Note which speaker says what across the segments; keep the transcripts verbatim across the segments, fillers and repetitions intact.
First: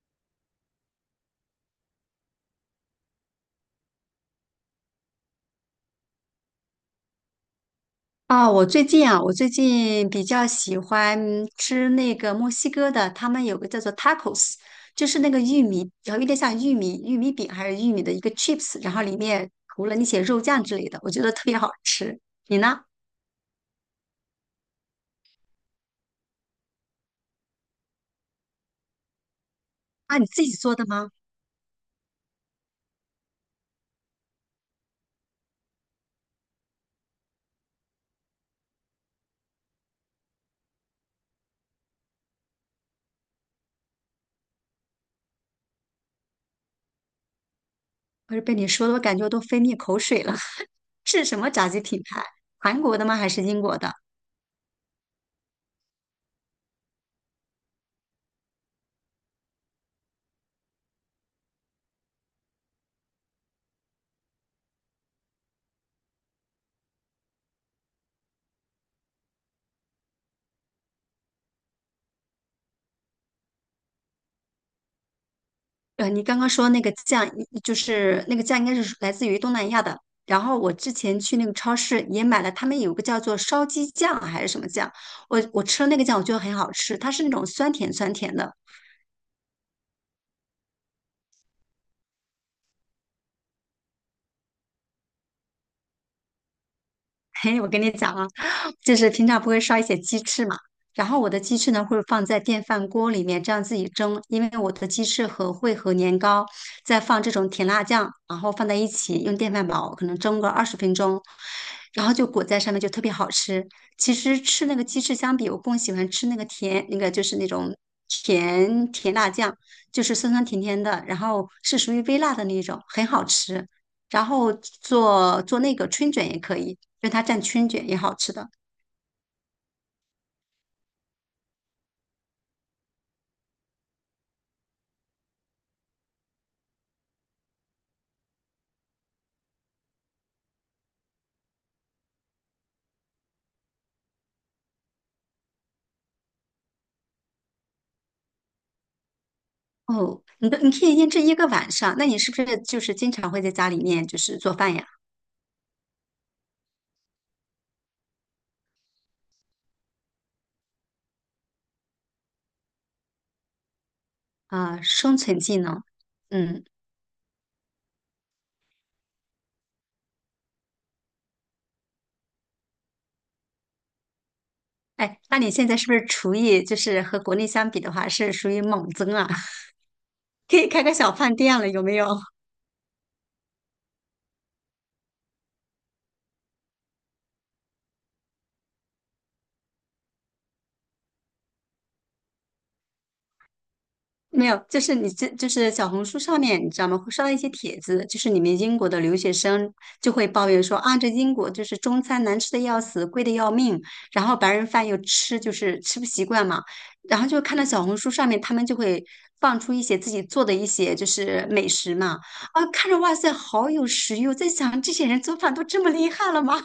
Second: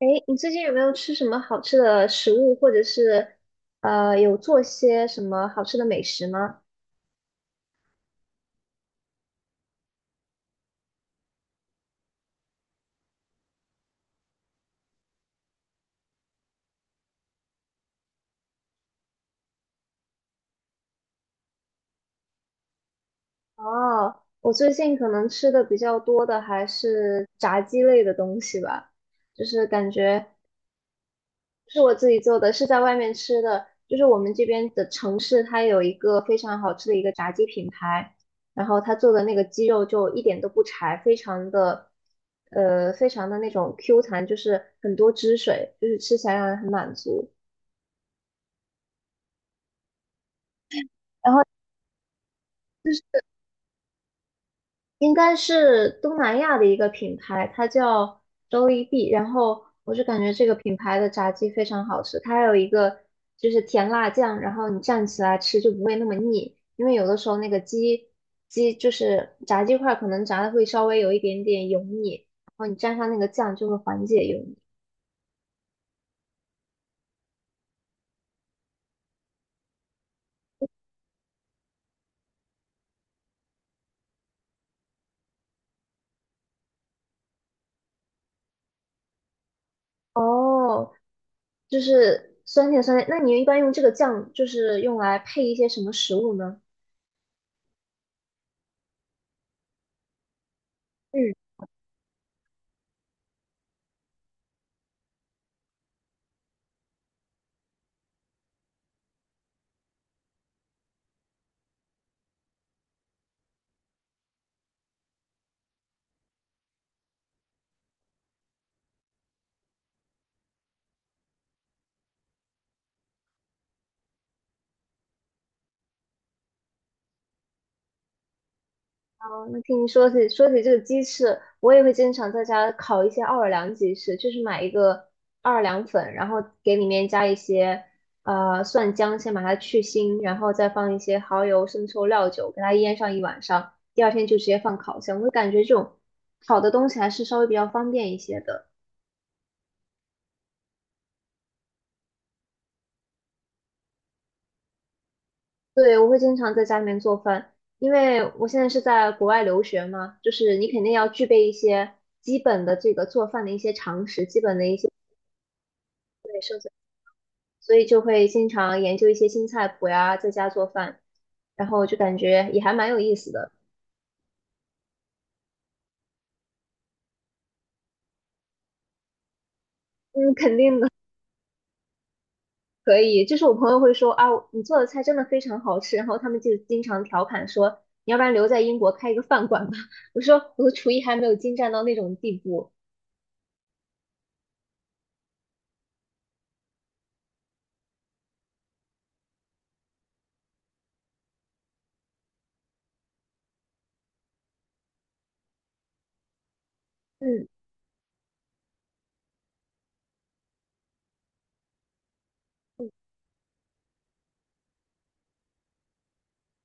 Speaker 1: 哎，你最近有没有吃什么好吃的食物，或者是呃有做些什么好吃的美食吗？
Speaker 2: 啊，我最近啊，我最近比较喜欢吃那个墨西哥的，他们有个叫做 tacos，就是那个玉米，然后有点像玉米玉米饼还是玉米的一个 chips，然后里面涂了那些肉酱之类的，我觉得特别好吃。你呢？
Speaker 1: 哦，我最近可能吃的比较多的还是炸鸡类的东西吧，就是感
Speaker 2: 啊，
Speaker 1: 觉
Speaker 2: 你自己做的吗？
Speaker 1: 不是我自己做的，是在外面吃的。就是我们这边的城市，它有一个非常好吃的一个炸鸡品牌，然后他做的那个鸡肉就一点都不柴，非常的呃非常的那种 Q 弹，就是很多汁水，就是吃起来让人很满足。
Speaker 2: 不是被你说的，我感觉我都分泌口水了。是
Speaker 1: 然
Speaker 2: 什
Speaker 1: 后。
Speaker 2: 么炸鸡品牌？韩国的吗？还是英国的？
Speaker 1: 应该是东南亚的一个品牌，它叫周一碧然后我就感觉这个品牌的炸鸡非常好吃，它还有一个就是甜辣酱，然后你蘸起来吃就不会那么腻。因为有的时候那个鸡鸡就是炸鸡块，可能炸的会稍微有一点点油腻，然后你蘸上那个酱就会缓解油腻。
Speaker 2: 呃，你刚刚说那个酱，就是那个酱应该是来自于东南亚的。然后我之前去那个超市也买了，他们有个叫做烧鸡酱还是什么酱，我我吃了那个酱，我觉得很好吃，它是那种酸甜酸甜的。
Speaker 1: 哦，就是酸甜酸甜。那你一般用这个酱就是用来配一些什么食物呢？
Speaker 2: 嘿，我跟你讲啊，就是平常不会烧一些鸡翅嘛，然后我的鸡翅呢会放在电饭锅里面这样自己蒸，因为我的鸡翅和会和年糕再放这种甜辣酱，然后放在一起用电饭煲可能蒸个二十分钟，然后就裹在上面就特别好吃。其实吃那个鸡翅相比，我更喜欢吃那个甜，那个就是那种甜甜辣酱，就是酸酸甜甜的，然后是属于微辣的那种，很好吃。然后做做那个春卷也可以，就它蘸春卷也好吃的。
Speaker 1: 哦，那听你说起说起这个鸡翅，我也会经常在家烤一些奥尔良鸡翅，就是买一个奥尔良粉，然后给里面加一些呃蒜姜，先把它去腥，然后再放一些蚝油、生抽、料酒，给它腌上一晚上，第二天就直接放烤箱。我会感觉这种烤的东西还是稍微比较方便一些的。
Speaker 2: 哦，你的你可以腌制一个晚上，那你是不是就是经常会在家里面就是做饭呀？
Speaker 1: 对，我会经常在家里面做饭，因为我现在是在国外留学嘛，就是你肯定要具备一些基本的这个做饭的一些常识，基本的一
Speaker 2: 啊、
Speaker 1: 些。
Speaker 2: 生存技能，嗯，
Speaker 1: 对，所以就会经常研究一些新菜谱呀，在家做饭，然后就感觉也还蛮有意思的。
Speaker 2: 哎，那你现在是不是厨艺就是和国内相比的话是属于猛增啊？
Speaker 1: 嗯，肯
Speaker 2: 可以
Speaker 1: 定
Speaker 2: 开
Speaker 1: 的，
Speaker 2: 个小饭店了，有没有？
Speaker 1: 可以。就是我朋友会说啊，你做的菜真的非常好吃，然后他们就经常调侃说，你要不然留在英国开一个饭馆吧。我说我的厨艺还没有精湛到那种地步。
Speaker 2: 没有，就是你这就是小红书上面，你知道吗？会刷到一些帖子，就是你们英国的留学生就会抱怨说啊，这英国就是中餐难吃的要死，贵的要命，然后白人饭又吃就是吃不习惯嘛，然后就
Speaker 1: 嗯。
Speaker 2: 看到小红书上面他们就会放出一些自己做的一些就是美食嘛，啊，看着哇塞，好有食欲！我在想，这些人做饭都这么厉害了吗？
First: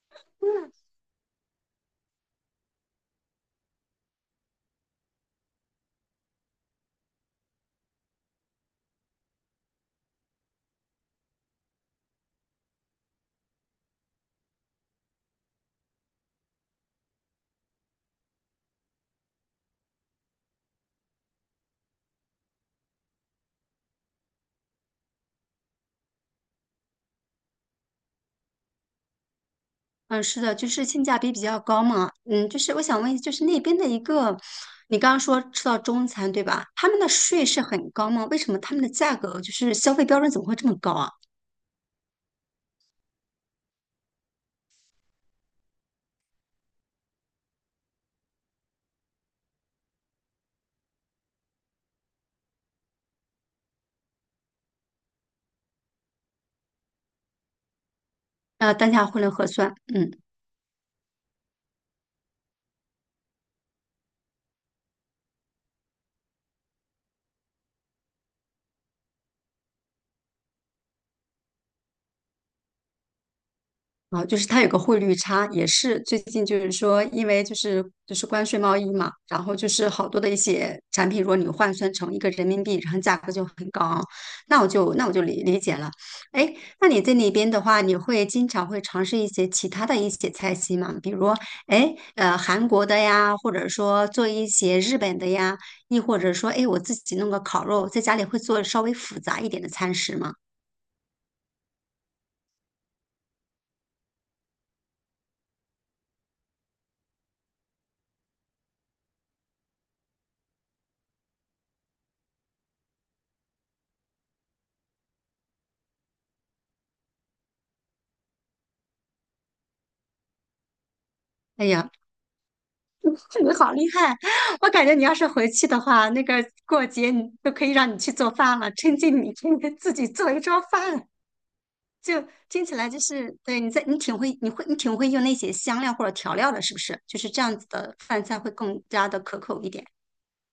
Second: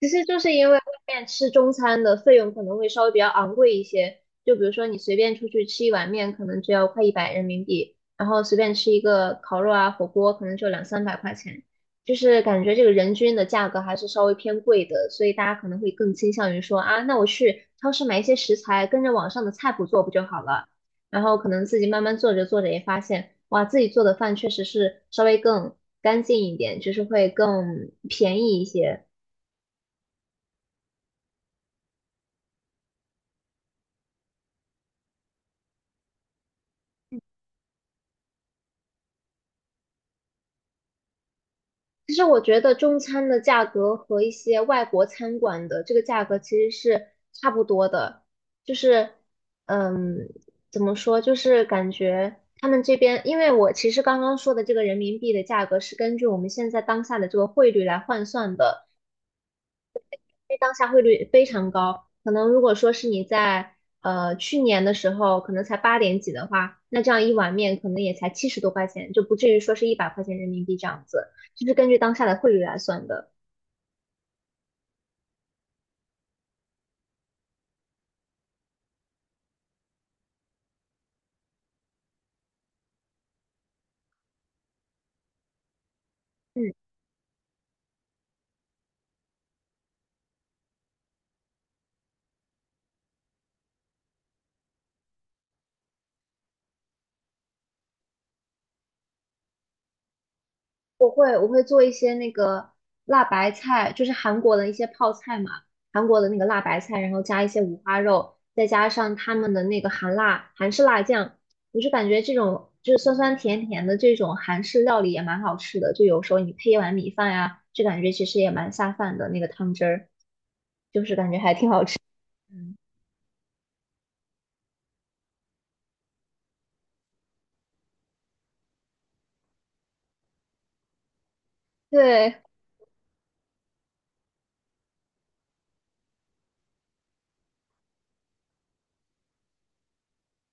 Speaker 1: 其实就是因为外面吃中餐的费用可能会稍微比较昂贵一些，就比如说你随便出去吃一碗面，可能只要快一百人民币，然后随便吃一个烤肉啊、火锅，可能就两三百块钱，就是感觉这个人均的价格还是稍微偏贵的，所以大家可能会更倾向于说啊，那我去超市买一些食材，跟着网上的菜谱做不就好了？然后可能自己慢慢做着做着也发现，哇，自己做的饭确实是稍微更干净一点，就是会更便宜一些。
Speaker 2: 嗯，是的，就是性价比比较高嘛。嗯，就是我想问，就是那边的一个，你刚刚说吃到中餐对吧？他们的税是很高吗？为什么他们的价格就是消费标准怎么会这么高啊？
Speaker 1: 其实我觉得中餐的价格和一些外国餐馆的这个价格其实是差不多的，就是，嗯，怎么说，就是感觉他们这边，因为我其实刚刚说的这个人民币的价格是根据我们现在当下的这个汇率来换算
Speaker 2: 呃，
Speaker 1: 的，
Speaker 2: 单价汇率核算，嗯。
Speaker 1: 因为当下汇率非常高，可能如果说是你在呃去年的时候可能才八点几的话，那这样一碗面可能也才七十多块钱，就不至于说是一百块钱人民币这样子，就是根据当下的汇率来算的。
Speaker 2: 啊，就是它有个汇率差，也是最近就是说，因为就是就是关税贸易嘛，然后就是好多的一些产品，如果你换算成一个人民币，然后价格就很高啊，那我就那我就理理解了。哎，
Speaker 1: 嗯，
Speaker 2: 那你在那边的话，你会经常会尝试一些其他的一些菜系吗？比如，哎，呃，韩国的呀，或者说做一些日本的呀，亦或者说，哎，我自己弄个烤肉，在家里会做稍微复杂一点的餐食吗？
Speaker 1: 我会我会做一些那个辣白菜，就是韩国的一些泡菜嘛，韩国的那个辣白菜，然后加一些五花肉，再加上他们的那个韩辣韩式辣酱，我就感觉这种就是酸酸甜甜的这种韩式料理也蛮好吃的，就有时候你配一碗米饭呀，就感觉其实也蛮下饭的那个汤汁儿。
Speaker 2: 哎呀，
Speaker 1: 嗯，
Speaker 2: 你好厉害！我感觉你要是回去的话，那个过节你都可以让你去做饭了，趁机你天天自己做一桌饭，就
Speaker 1: 对，
Speaker 2: 听起来就是对你在你挺会，你会你挺会用那些香料或者调料的，是不是？就是这样子的饭菜会更加的可口一点。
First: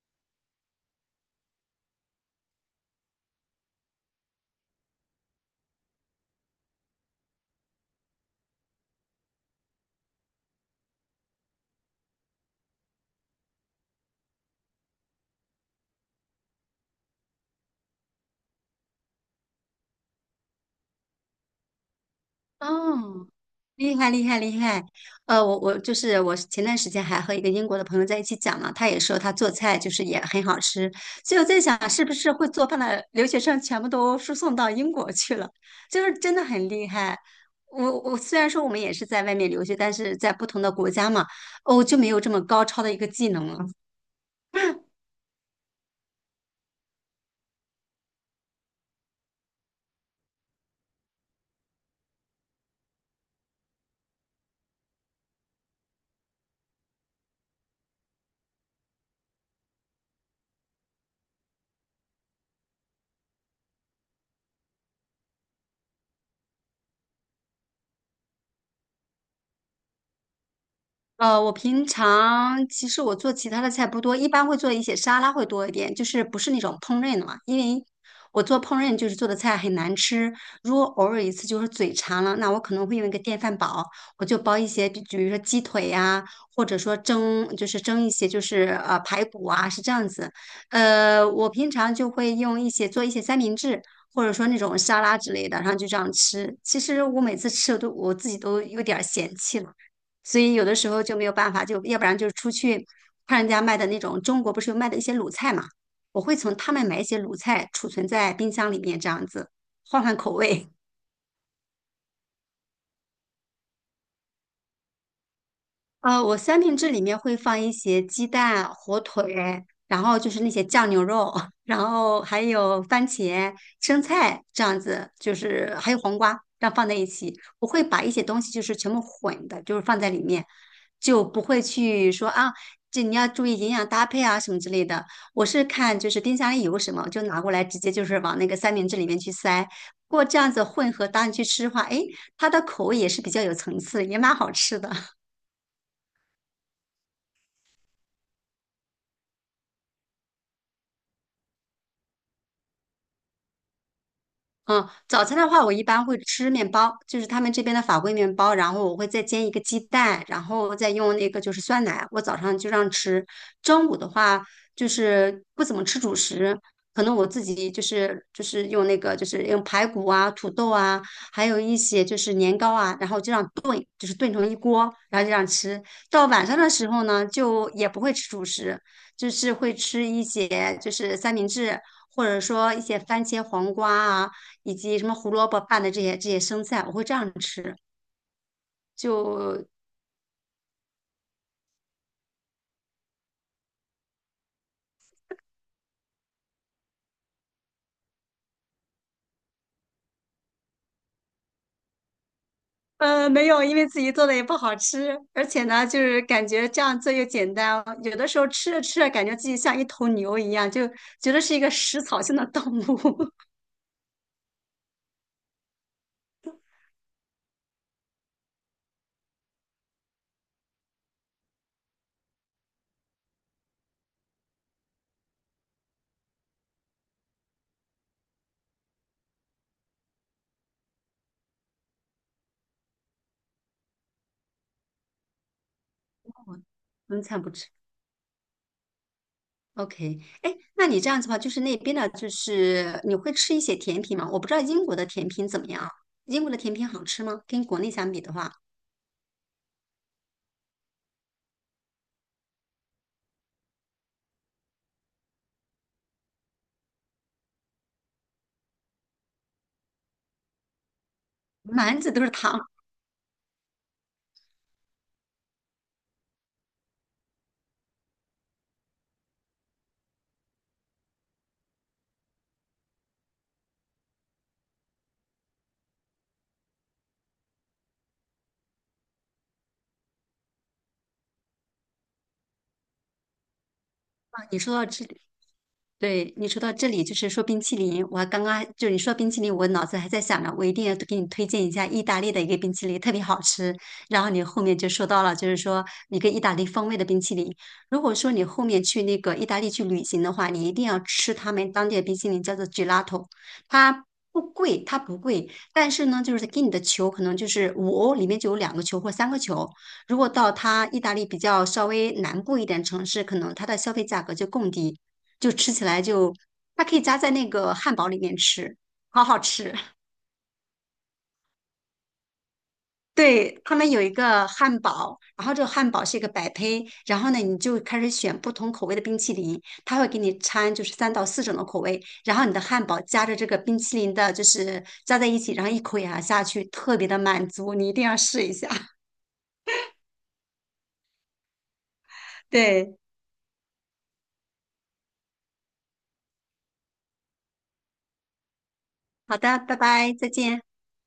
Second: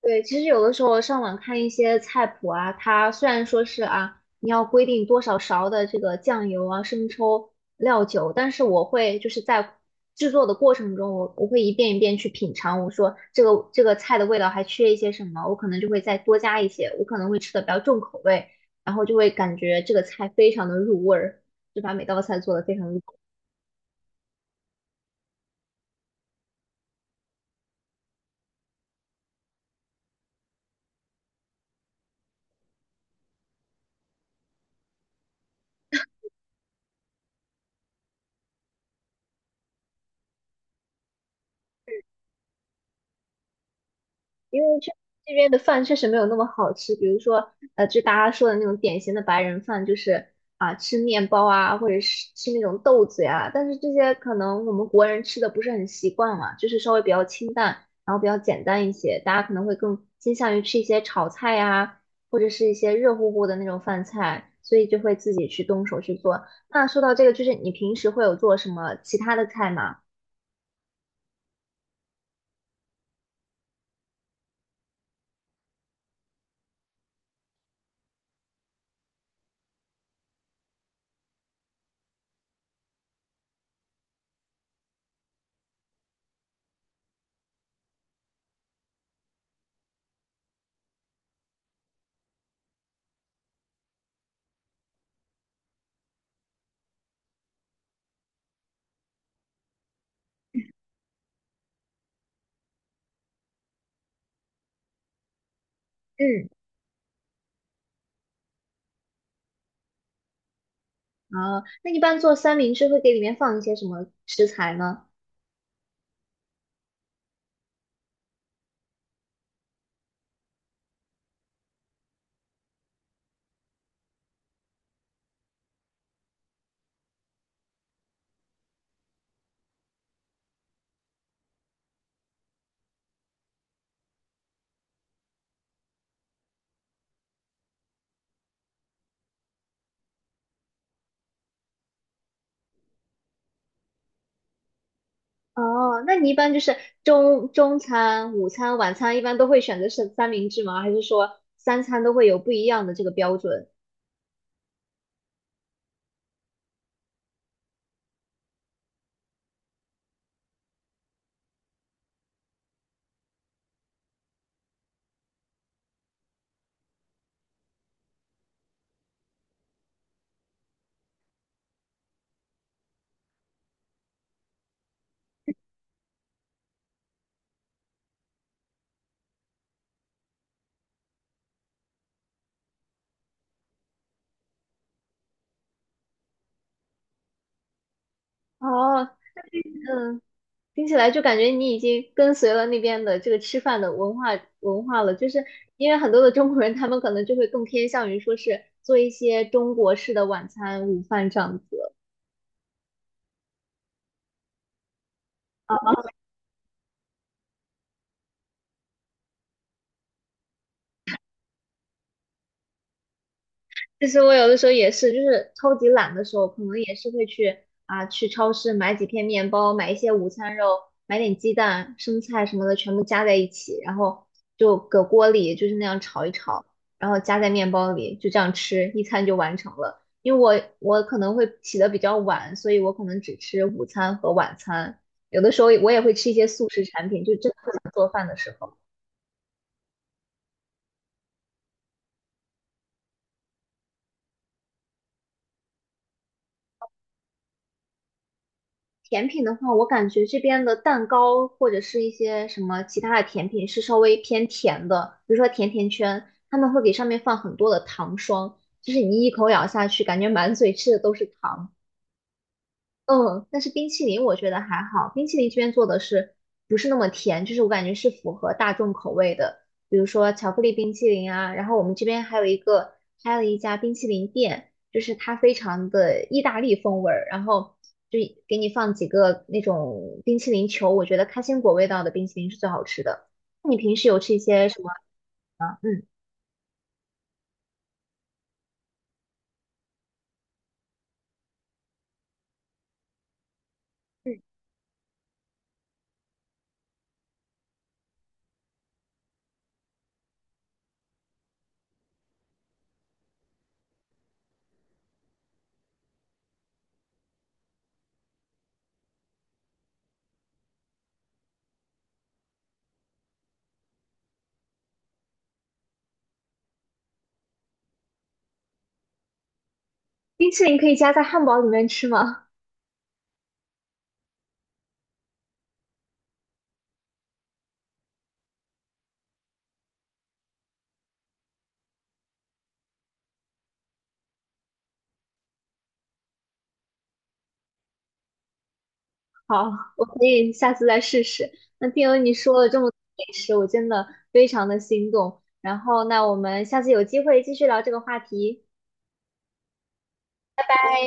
Speaker 1: 对，其实有的时候上网看一些菜谱啊，它虽然说是啊，你要规定多少勺的这个酱油啊、生抽、料酒，但是我会就是在制作的过程中，我我会一遍一遍去品尝，我说这个这个菜的味道还缺一些什么，我可能就会再多加一些，我可能会吃的比较重口味，然后就会感觉这个菜非常的入味儿，就把每道菜做的非常入口。
Speaker 2: 哦，厉害厉害厉害！呃，我我就是我前段时间还和一个英国的朋友在一起讲嘛，他也说他做菜就是也很好吃，所以我在想是不是会做饭的留学生全部都输送到英国去了，就是真的很厉害。我我虽然说我们也是在外面留学，但是在不同的国家嘛，哦，就没有这么高超的一个技能了。
Speaker 1: 因为这这边的饭确实没有那么好吃，比如说，呃，就大家说的那种典型的白人饭，就是啊、吃面包啊，或者是吃那种豆子呀。但是这些可能我们国人吃的不是很习惯嘛，就是稍微比较清淡，然后比较简单一些，大家可能会更倾向于吃一些炒菜呀，或者是一些热乎乎的那种饭菜，所以就会自己去动手去做。那说到这个，就是你平时会有做什么其他的菜吗？
Speaker 2: 呃，我平常其实我做其他的菜不多，一般会做一些沙拉会多一点，就是不是那种烹饪的嘛，因为我做烹饪就是做的菜很难吃，如果偶尔一次就是嘴馋了，那我可能会用一个电饭煲，我就煲一些，比比如说鸡腿呀、或者说蒸，就是蒸一些就是呃排骨啊，是这样子。呃，我平常就会用一些做一些三明治。或者说那种沙拉之类的，然后就这样吃。其实我每次吃我都我自己都有点儿嫌弃了。所以有的时候就没有办法，就要不然就是出去看人家卖的那种，中国不是有卖的一些卤菜嘛，我会
Speaker 1: 嗯，
Speaker 2: 从他们买一些卤菜储存在冰箱里面，这样子换换口味。
Speaker 1: 啊，那一般做三明治会给里面放一些什么食材呢？
Speaker 2: 呃，我三明治里面会放一些鸡蛋、火腿，然后就是那些酱牛肉，然后还有番茄、生菜这样子，就是还有黄瓜，这样放在一起。我会把一些东西就是全部混的，就是放在里面，就不会去说啊，这你要注意营养搭配啊什么之类的。我是看就是冰箱里有什么，就拿过来直接就是往那个三明治里面去塞。不过这样子混合搭你去吃的话，诶，它的口味也是比较有层次，也蛮好吃的。
Speaker 1: 哦，那你一般就是中中餐、午餐、晚餐，一般都会选择是三明治吗？还是说三餐都会有不一样的这个标准？
Speaker 2: 嗯，早餐的话，我一般会吃面包，就是他们这边的法棍面包，然后我会再煎一个鸡蛋，然后再用那个就是酸奶，我早上就这样吃。中午的话，就是不怎么吃主食，可能我自己就是就是用那个就是用排骨啊、土豆啊，还有一些就是年糕啊，然后就这样炖，就是炖成一锅，然后就这样吃。到晚上的时候呢，就也不会吃主食，就是会吃一些就是三明治，或者说一些番茄黄瓜啊。以及什么胡萝卜拌的这些这些生菜，我会这样吃。
Speaker 1: 哦，
Speaker 2: 就
Speaker 1: 嗯，听起来就感觉你已经跟随了那边的这个吃饭的文化文化了，就是因为很多的中国人，他们可能就会更偏向于说是做一些中国式的晚餐、午饭这样子。
Speaker 2: 呃没有，因为自己做的也不好吃，而且呢，就是感觉这样做又简单，有的时候吃着吃着，感觉自己像一头牛一样，就觉得是一个食草性的动物。
Speaker 1: 其实我有的时候也是，就是超级懒的时候，可能也是会去啊去超市买几片面包，买一些午餐肉，买点鸡蛋、生菜什么的，全部加在一起，然后就搁锅里就是那样炒一炒，然后加在面包里，就这样吃，一餐就完成了。因为我我可能会起得比较晚，所以我可能只吃午餐和晚餐，有的时候我也会 吃
Speaker 2: 我
Speaker 1: 一些速食产
Speaker 2: 荤
Speaker 1: 品，就
Speaker 2: 菜
Speaker 1: 真
Speaker 2: 不
Speaker 1: 的
Speaker 2: 吃。
Speaker 1: 不想做饭的时候。
Speaker 2: OK,哎，那你这样子的话，就是那边的，就是你会吃一些甜品吗？我不知道英国的甜品怎么样啊，英国的甜品好吃吗？跟国内相比的话，
Speaker 1: 甜品的话，我感觉这边的蛋糕或者是一些什么其他的甜品是稍微偏甜的，比如说甜甜圈，他们会给上面放很多的糖霜，就是你一口咬下去，感觉满嘴吃的都是糖。
Speaker 2: 满嘴都是糖
Speaker 1: 嗯，但是冰淇淋我觉得还好，冰淇淋这边做的是不是那么甜，就是我感觉是符合大众口味的，比如说巧克力冰淇淋啊，然后我们这边还有一个开了一家冰淇淋店，就是它非常的意大利风味儿，然后就给你放几个那种冰淇淋球，我觉得开心果味道的冰淇淋是最好吃的。那你平时有吃一
Speaker 2: 啊。你
Speaker 1: 些
Speaker 2: 说
Speaker 1: 什
Speaker 2: 到
Speaker 1: 么？
Speaker 2: 这
Speaker 1: 嗯，
Speaker 2: 对你说到这里，就是说冰淇淋，我刚刚就你说冰淇淋，我脑子还在想着，我一定要给你推荐一下意大利的一个冰淇淋，特别好吃。然后你后面就说到了，就是说一个意大利风味的冰淇淋。如果说你后面去那个意大利去旅行的话，你一定要吃他们当地的冰淇淋，叫做 gelato,它不贵，它不贵，但是呢，就是给你的球可能就是五欧，里面就有两个球或三个球。如果到它意大利比较稍微南部一点城市，可能它的消费价格就更低。就吃起来就它可以加在那个汉堡里面吃，好好吃。
Speaker 1: 冰淇淋可以加在汉堡里面吃吗？
Speaker 2: 对，他们有一个汉堡，然后这个汉堡是一个百胚，然后呢，你就开始选不同口味的冰淇淋，他会给你掺就是三到四种的口味，然后你的汉堡夹着这个冰淇淋的，就是加在一起，然后一口咬下去，特别的满足，你一定要试一下。
Speaker 1: 好，我可以下次再试试。那听了你说了这么
Speaker 2: 对，
Speaker 1: 多美食，我真的非常的心动。然后，那我们下次有机会继续聊这个话题。
Speaker 2: 好的，拜拜，再见。
Speaker 1: 拜。